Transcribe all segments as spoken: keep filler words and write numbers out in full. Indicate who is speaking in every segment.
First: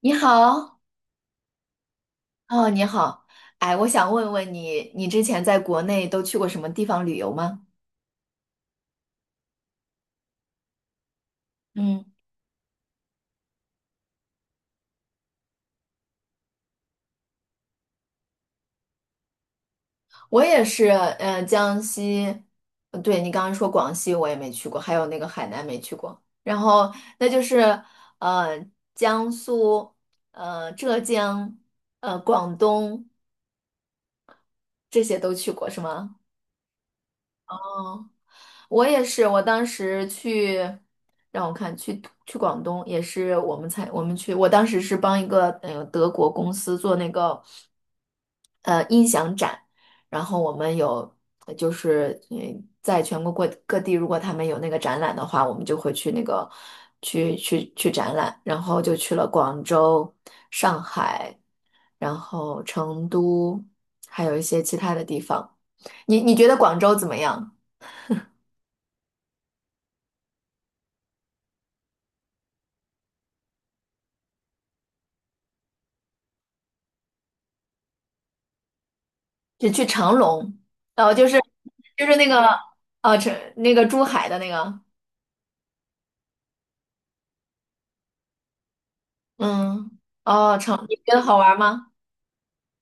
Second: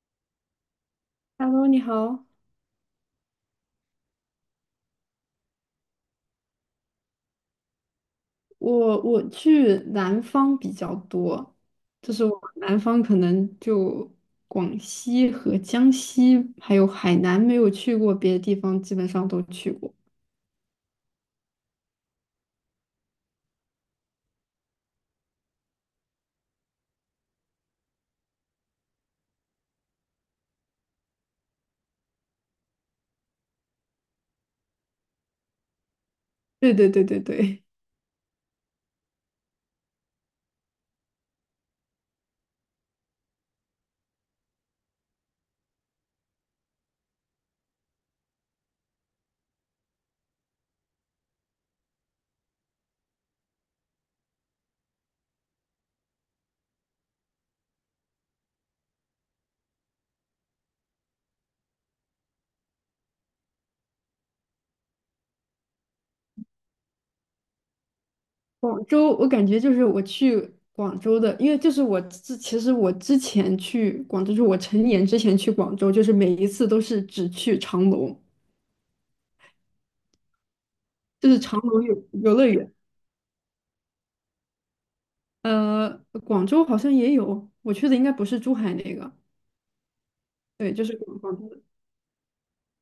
Speaker 1: 你好，
Speaker 2: Hello，你好，
Speaker 1: 哦，你好，哎，我想问问你，你之前在国内都去过什么地方旅游吗？
Speaker 2: 我我去南方比较多，
Speaker 1: 嗯，
Speaker 2: 就是我南方可能就广西和江西，还有海南没有去过，别的地方基本上都去过。
Speaker 1: 我也是，嗯，江西，呃对，你刚刚说广西我也没去过，还有那个海南没去过，然后那就是，呃，江苏，呃，浙江，呃，广东这些都去过是吗？
Speaker 2: 对对对对对，
Speaker 1: 哦。我也是，我当时去，让我看，去去广东也是我们才我们去，我当时是帮一个呃德国公司做那个呃音响展，然后我们有呃就是嗯在全国各各地，如果他们有那个展览的话，我们就会去那个去去去展览，然后就去了广州、上海，然后成都，还有一些其他的地方。你你觉得广州怎么样？
Speaker 2: 广州我感觉就是我去广州的，因为就是我之其实我之前去广州，就是我成年之前去广州，就是每一次都是只去长隆，
Speaker 1: 只去长隆，哦，就
Speaker 2: 就
Speaker 1: 是
Speaker 2: 是长隆游
Speaker 1: 就是那
Speaker 2: 游乐
Speaker 1: 个
Speaker 2: 园。
Speaker 1: 哦，成，那个珠海的那个，
Speaker 2: 呃，广州好像也有，我去的应该不是珠海那个。
Speaker 1: 嗯，哦，长，你觉得好玩吗？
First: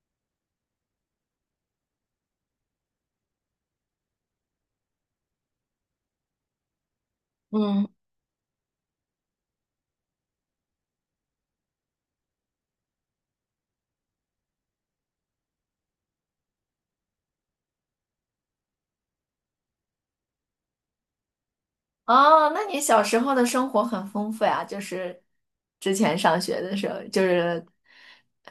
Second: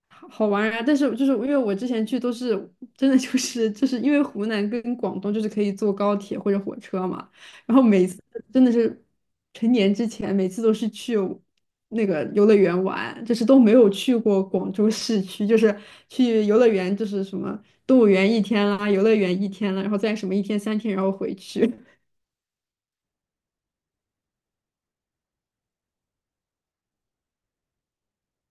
Speaker 2: 好玩啊！但是就是因为我之前去都是真的就是就是因为湖南跟广东就是可以坐高铁或者火车嘛，然后
Speaker 1: 嗯，
Speaker 2: 每次真的是成年之前每次都是去那个游乐园玩，就是都没有去过广州市区，就是去游乐园就是什么动物园一天啦，游乐园一天了，然后再什么一天三天，然后回去。
Speaker 1: 哦，那你小时候的生活很丰富呀，就是之前上学的时候，就是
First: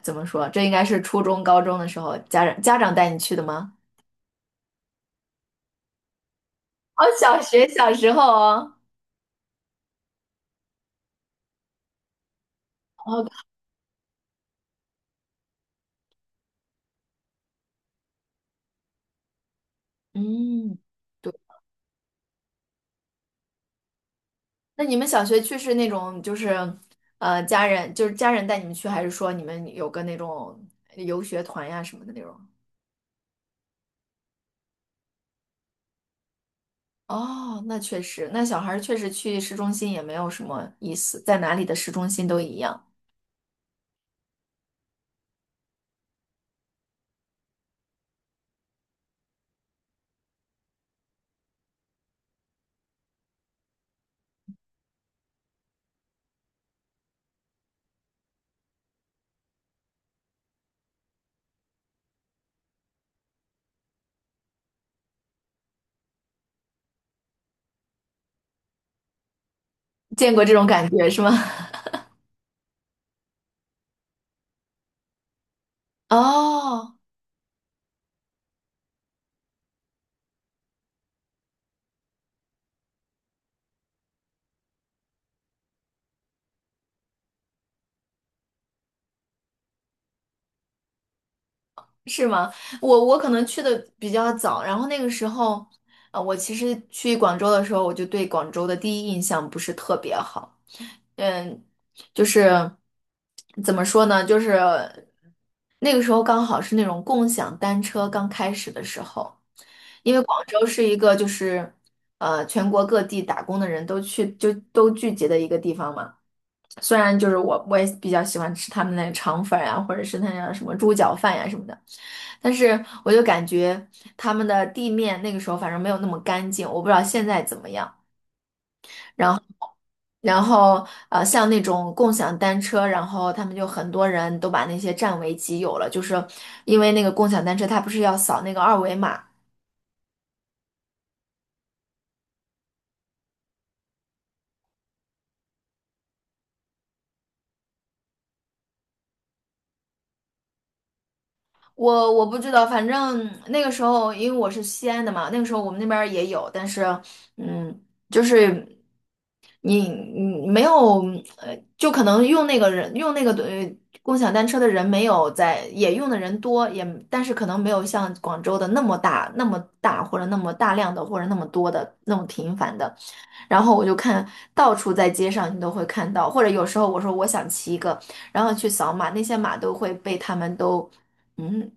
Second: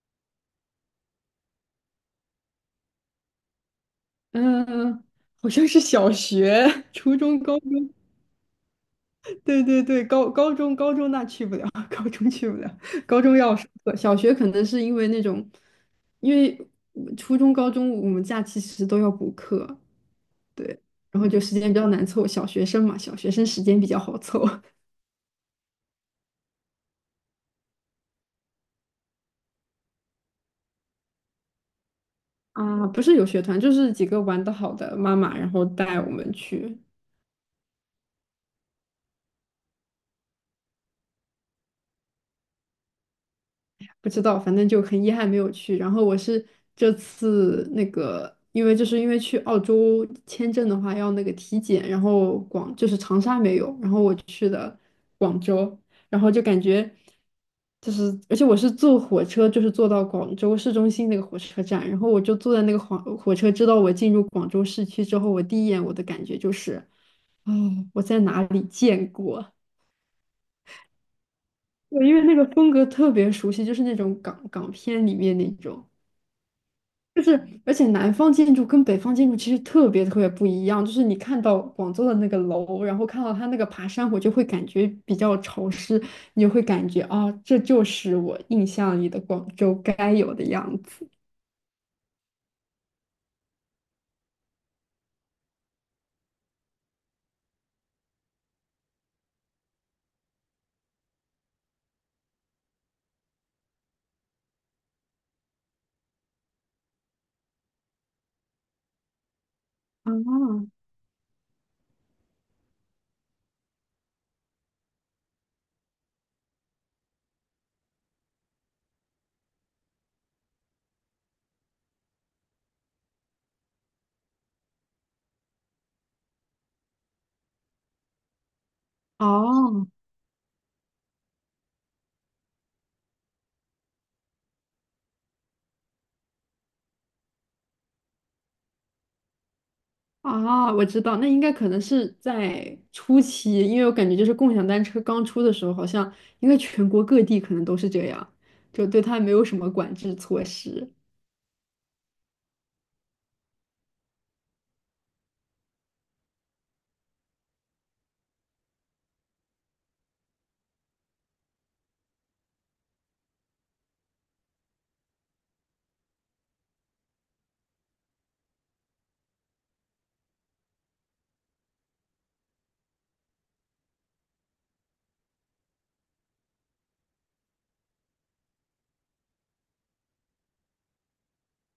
Speaker 1: 怎么说，这应该是初中、高中的时候，家长家长带你去的吗？
Speaker 2: 嗯，好像是小学、
Speaker 1: 哦，
Speaker 2: 初中、
Speaker 1: 小
Speaker 2: 高
Speaker 1: 学
Speaker 2: 中。
Speaker 1: 小时候哦，
Speaker 2: 对对对，高高中高中那去不了，高中去不了，高
Speaker 1: 哦，
Speaker 2: 中要上课，小学可能是因为那种，因为初中、高中我们假期其实都要补课，
Speaker 1: 嗯。
Speaker 2: 对，然后就时间比较难凑，小学生嘛，小学生时间比较好凑
Speaker 1: 那你们小学去是那种就是呃家人就是家人带你们去，还是说你们有个那种游学团呀什么的那种？
Speaker 2: 啊，不是有学团，就是几个玩的好的妈妈，然后带我们去，
Speaker 1: 哦，那确实，那小孩儿确实去市中心也没有什么意思，在哪里的市中心都一样，
Speaker 2: 不知道，反正就很遗憾没有去。然后我是这次那个，因为就是因为去澳洲签证的话要那个体检，然后广就是长沙没有，然后我广州，然后就感觉就是，而且我是坐火车，就是坐到广州市中心那个火车站，然后我就坐在那个火火车，知道我进入广州市区之后，我第一眼我的感觉就是，哦，我在哪里见过？
Speaker 1: 见过这种感觉是吗？
Speaker 2: 对，因为那个风格特别熟悉，就是那种港港片里面那种。
Speaker 1: 哦。
Speaker 2: 就是，而且南方建筑跟北方建筑其实特别特别不一样。就是你看到广州的那个楼，然后看到它那个爬山虎，就会感觉比较潮湿，你就会感觉啊、这就是我印象里的广州该有的样子。
Speaker 1: 是吗？我我可能去的比较早，然后那个时候，呃，我其实去广州的时候，我就对广州的第一印象不是特别好，嗯，就是怎么说呢，就是那个时候刚好是那种共享单车刚开始的时候，因为广州
Speaker 2: 啊，
Speaker 1: 是一个就是呃全国各地打工的人都去就都聚集的一个地方嘛。虽然就是我我也比较喜欢吃他们那肠粉儿呀、或者是那样什么猪脚饭呀、什么的。但是我就感觉他们的地面那个时候反正没有那么干净，我不知道现在怎么样。然后，
Speaker 2: 哦，
Speaker 1: 然后呃，像那种共享单车，然后他们就很多人都把那些占为己有了，就是因为那个共享单车它不是要扫那个二维码，
Speaker 2: 啊，我知道，那应该可能是在初期，因为我感觉就是共享单车刚出的时候，好像应该全国各地可能都是这样，就对它没有什么管制措施，
Speaker 1: 我我不知道，反正那个时候因为我是西安的嘛，那个时候我们那边儿也有，但是嗯，就是你你没有呃，就可能用那个人用那个呃共享单车的人没有在，也用的人多，也但是可能没有像广州的那么大那么大或者那么大量的或者那么多的那么频繁的。然后我就看到处在街上你都会看到，或者有时候我说我想骑一个，然后去扫码，那些码都会被他们都嗯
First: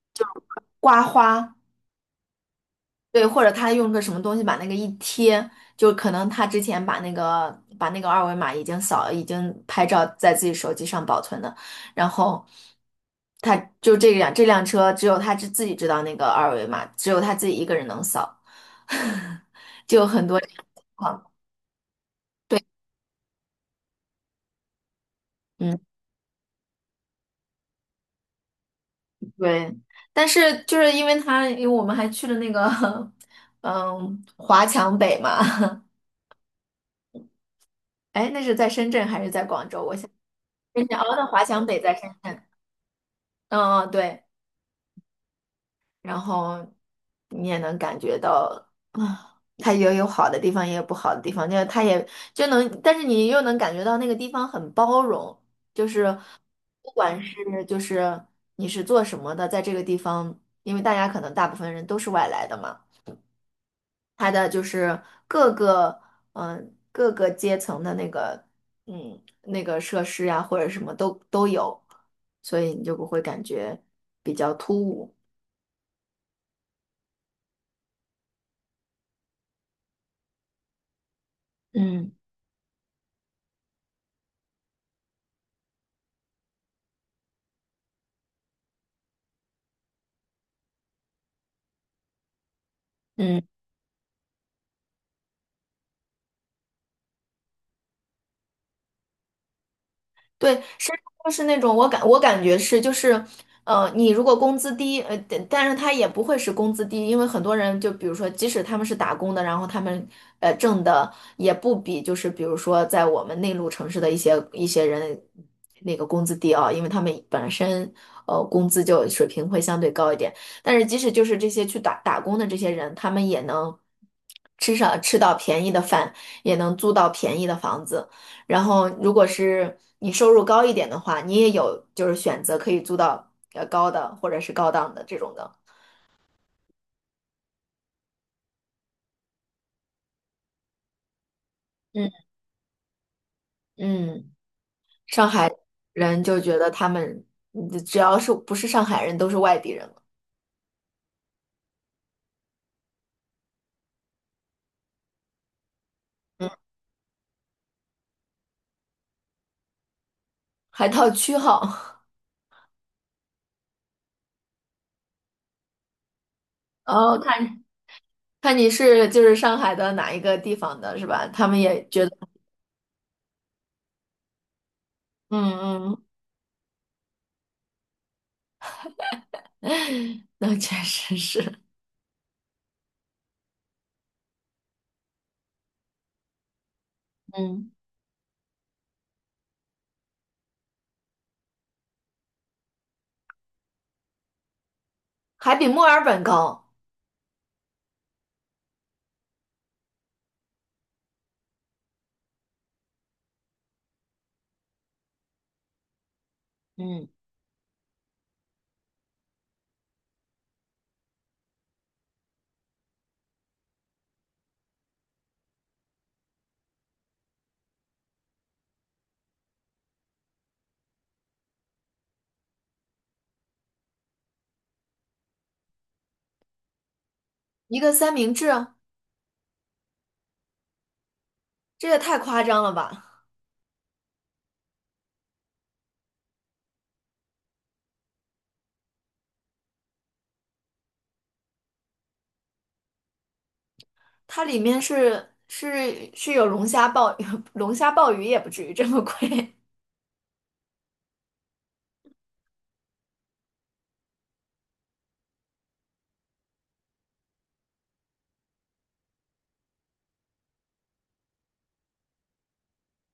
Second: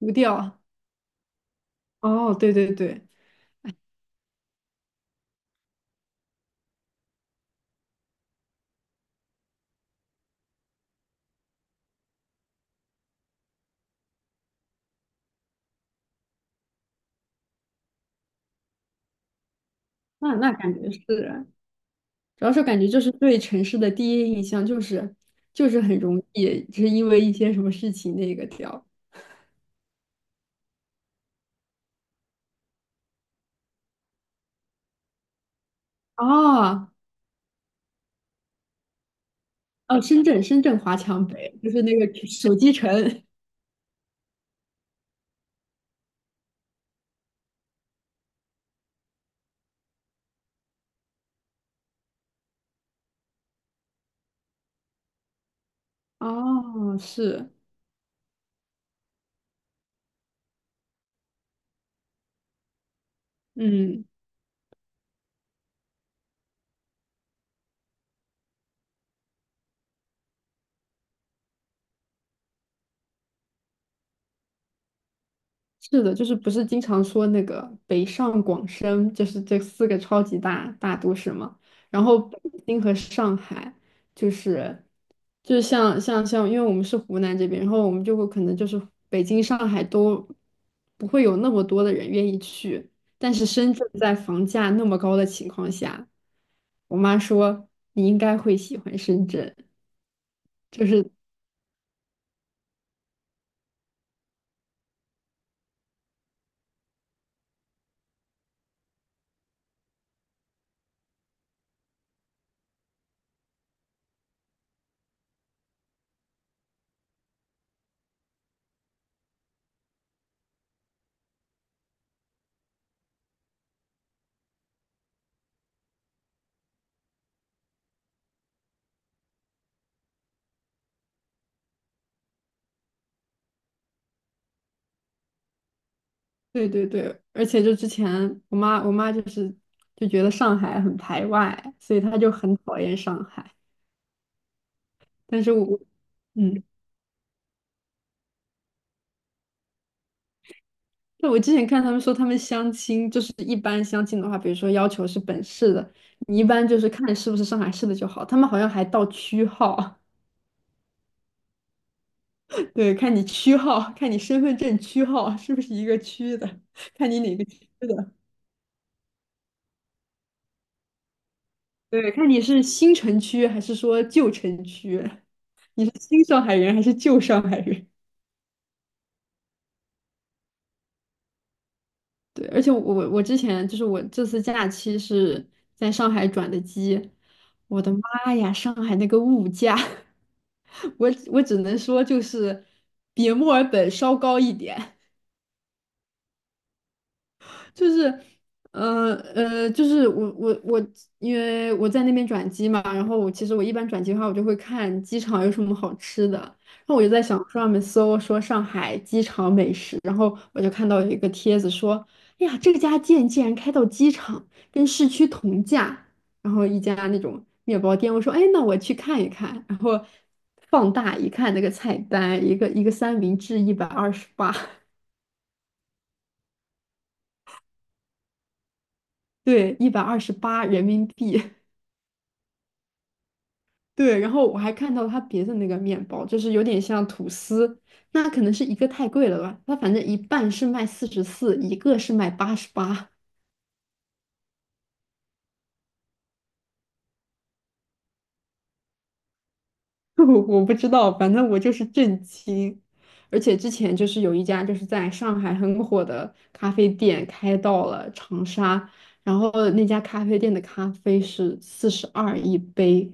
Speaker 2: 无调。
Speaker 1: 刮花，
Speaker 2: 哦，对对对。
Speaker 1: 对，或者他用个什么东西把那个一贴，就可能他之前把那个把那个二维码已经扫已经拍照在自己手机上保存的，然后。他就这辆这辆车，只有他自自己知道那个二维码，只有他自己一个人能扫，就有很
Speaker 2: 那
Speaker 1: 多这
Speaker 2: 那
Speaker 1: 样
Speaker 2: 感
Speaker 1: 的情
Speaker 2: 觉是，
Speaker 1: 况。
Speaker 2: 主要
Speaker 1: 对，
Speaker 2: 是感觉就是对城市的第一印象就是就
Speaker 1: 嗯。
Speaker 2: 是很容易，就是因为一些什么事情那个掉。
Speaker 1: 对，但是就是因为他，因为我们还去了那个，嗯，华强北嘛，
Speaker 2: 啊
Speaker 1: 哎，那是在深圳还是在广州？我
Speaker 2: 哦，
Speaker 1: 想，
Speaker 2: 深圳深圳
Speaker 1: 深
Speaker 2: 华
Speaker 1: 圳哦，那
Speaker 2: 强
Speaker 1: 华
Speaker 2: 北
Speaker 1: 强
Speaker 2: 就
Speaker 1: 北
Speaker 2: 是
Speaker 1: 在
Speaker 2: 那个
Speaker 1: 深圳，
Speaker 2: 手机城。
Speaker 1: 嗯嗯，对，然后你也能感觉到，啊，它也有好的地方，也有不好的地方，就是它也就能，但是你又能感觉到那个地方很包容，就是不
Speaker 2: 哦，
Speaker 1: 管是
Speaker 2: 是，
Speaker 1: 就是你是做什么的，在这个地方，因为大家可能大部分人都是外来的嘛。
Speaker 2: 嗯。
Speaker 1: 它的就是各个嗯、呃各个阶层的那个嗯那个设施呀、或者什么都都有，所以你就不会感觉比较突兀。
Speaker 2: 是的，就是不是经常说那个北上广深，就是这四个超级大大都市嘛。然
Speaker 1: 嗯
Speaker 2: 后北京和上海，就是就是像像像，因为我们是湖南这边，然后我们就会可能就是北京、上海都不会有那么多的人愿意去，但
Speaker 1: 嗯。
Speaker 2: 是深圳在房价那么高的情况下，我妈说你应该会喜欢深圳，
Speaker 1: 对，
Speaker 2: 就
Speaker 1: 深圳
Speaker 2: 是
Speaker 1: 就是那种我感我感觉是就是，呃，你如果工资低，呃，但但是他也不会是工资低，因为很多人就比如说，即使他们是打工的，然后他们呃挣的也不比就是比如说在我们内陆城市的一些一些人那个工资低啊，因为他们本身呃工资就水平会相对高一点，但是即使就是这些去打打工的这些人，他们也能吃上吃到便宜的饭，也能租到便宜的房子。然后，如果是你收入高一点的话，你也有就是选择可以租到呃高的或者是高档的这种的。
Speaker 2: 对对对，而且就之前我妈我妈就是就觉得上海很排外，所以
Speaker 1: 嗯，
Speaker 2: 她就很讨厌上海。
Speaker 1: 嗯，上
Speaker 2: 但
Speaker 1: 海
Speaker 2: 是我
Speaker 1: 人就觉
Speaker 2: 嗯，
Speaker 1: 得他们嗯只要是不是上海人都是外地人了。
Speaker 2: 那我之前看他们说他们相亲，就是一般相亲的话，比如说要求是本市的，你一
Speaker 1: 嗯，
Speaker 2: 般就是看是不是上海市的就好。他们好像还到区号，
Speaker 1: 还套区号，
Speaker 2: 对，看你区号，看你身份证区号是不是一个区的，看
Speaker 1: 哦，
Speaker 2: 你哪个
Speaker 1: 看，
Speaker 2: 区的，
Speaker 1: 看你是就是上海的哪一个地方的是吧？他们也觉
Speaker 2: 对，
Speaker 1: 得，
Speaker 2: 看你是新城区还是说旧城区，你是
Speaker 1: 嗯
Speaker 2: 新上海人还是旧上海人。
Speaker 1: 嗯，那确实是，
Speaker 2: 对，而且我我我之前就是我这次假期是在上海转的机，
Speaker 1: 嗯，
Speaker 2: 我的妈呀，上海那个物价，我我只能说就是比墨尔本稍高一点。
Speaker 1: 还比墨尔本高，
Speaker 2: 就是，呃呃，就是我我我，因为我在那边转机嘛，然后我其实我一般转机的话，我就会看机场有什么好吃的，然后我
Speaker 1: 嗯，
Speaker 2: 就在小红书上面搜说上海机场美食，然后我就看到有一个帖子说，哎呀，这家店竟然开到机场，跟市区同价，然后一家那种面包店，我说，哎，那我去看一看，然后放大一看那个菜单，一个一个三明治一百二十八，
Speaker 1: 一个三明治啊，
Speaker 2: 对，一百二十八人民币。
Speaker 1: 这也太夸张了吧！
Speaker 2: 对，然后我还看到它别的那个面包，就是有点像吐司，那可能是一个太贵了吧？它反正一半是卖四十四，一个是卖八十八，
Speaker 1: 它里面是是是有龙虾鲍 龙虾鲍鱼也不至于这么贵
Speaker 2: 我我不知道，反正我就是震惊。而且之前就是有一家就是在上海很火的咖啡店开到了长沙，然后那家咖啡店的咖啡是四十二一杯，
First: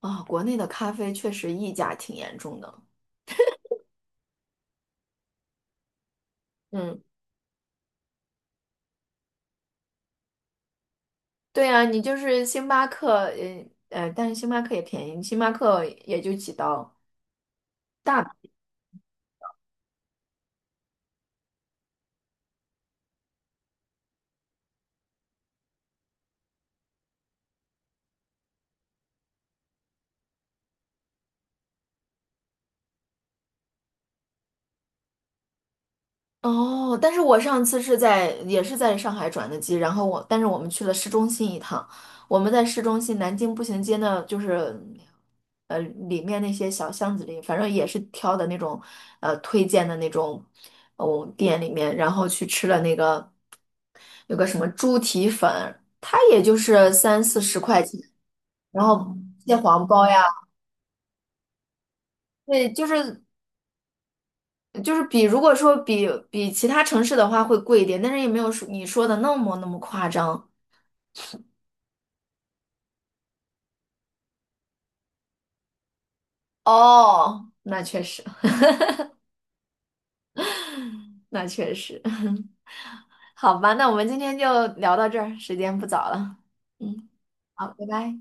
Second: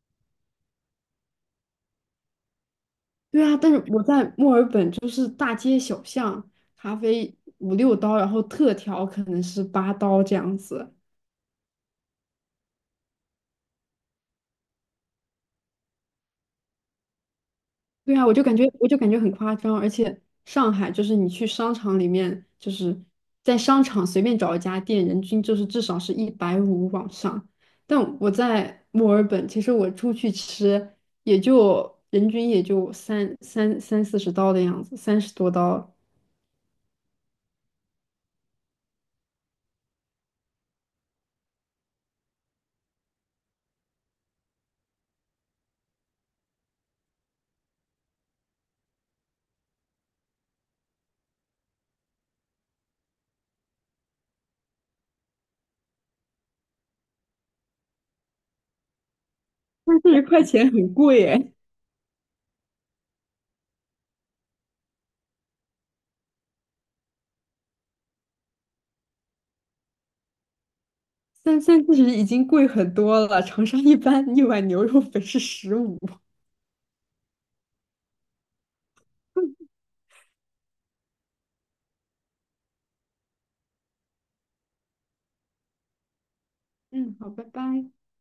Speaker 1: 啊、国内的咖啡确实溢价挺严重的。
Speaker 2: 对啊，但是我在墨尔本就是大街小巷，咖
Speaker 1: 嗯，
Speaker 2: 啡五六刀，然后特调可能是八刀这样子。
Speaker 1: 对啊，你就是星巴克，呃呃，但是星巴克也便宜，星巴克也就几刀。
Speaker 2: 对啊，我就感觉我就感觉很夸张，而且上海就是你去商场里面，就是在商场随便找一家店，人均就是至少是一百五往上。但我在墨尔本，其实我出去吃也就人均也就三三三四十刀的样子，三十多刀，
Speaker 1: 哦，但是我上次是在也是在上海转的机，然后我但是我们去了市中心一趟，我们在市中心南京步行街呢，就是呃里面那些小巷子里，反正也是挑的那种呃推荐的那种哦店里面，然后去吃了那个有个什么猪蹄粉，它也就是三四十块钱，然后蟹黄
Speaker 2: 三
Speaker 1: 包
Speaker 2: 四十
Speaker 1: 呀，
Speaker 2: 块钱很贵耶。
Speaker 1: 对，就是就是比如果说比比其他城市的话会贵一点，但是也没有说你说的那么那么夸张。
Speaker 2: 三三其实已经贵很多了，长沙一般一碗牛肉粉是十五。
Speaker 1: 哦，那确实，那确实，好吧，那我们今天就聊到这儿，时间不早了。嗯，
Speaker 2: 嗯，好，拜
Speaker 1: 好，拜
Speaker 2: 拜。
Speaker 1: 拜。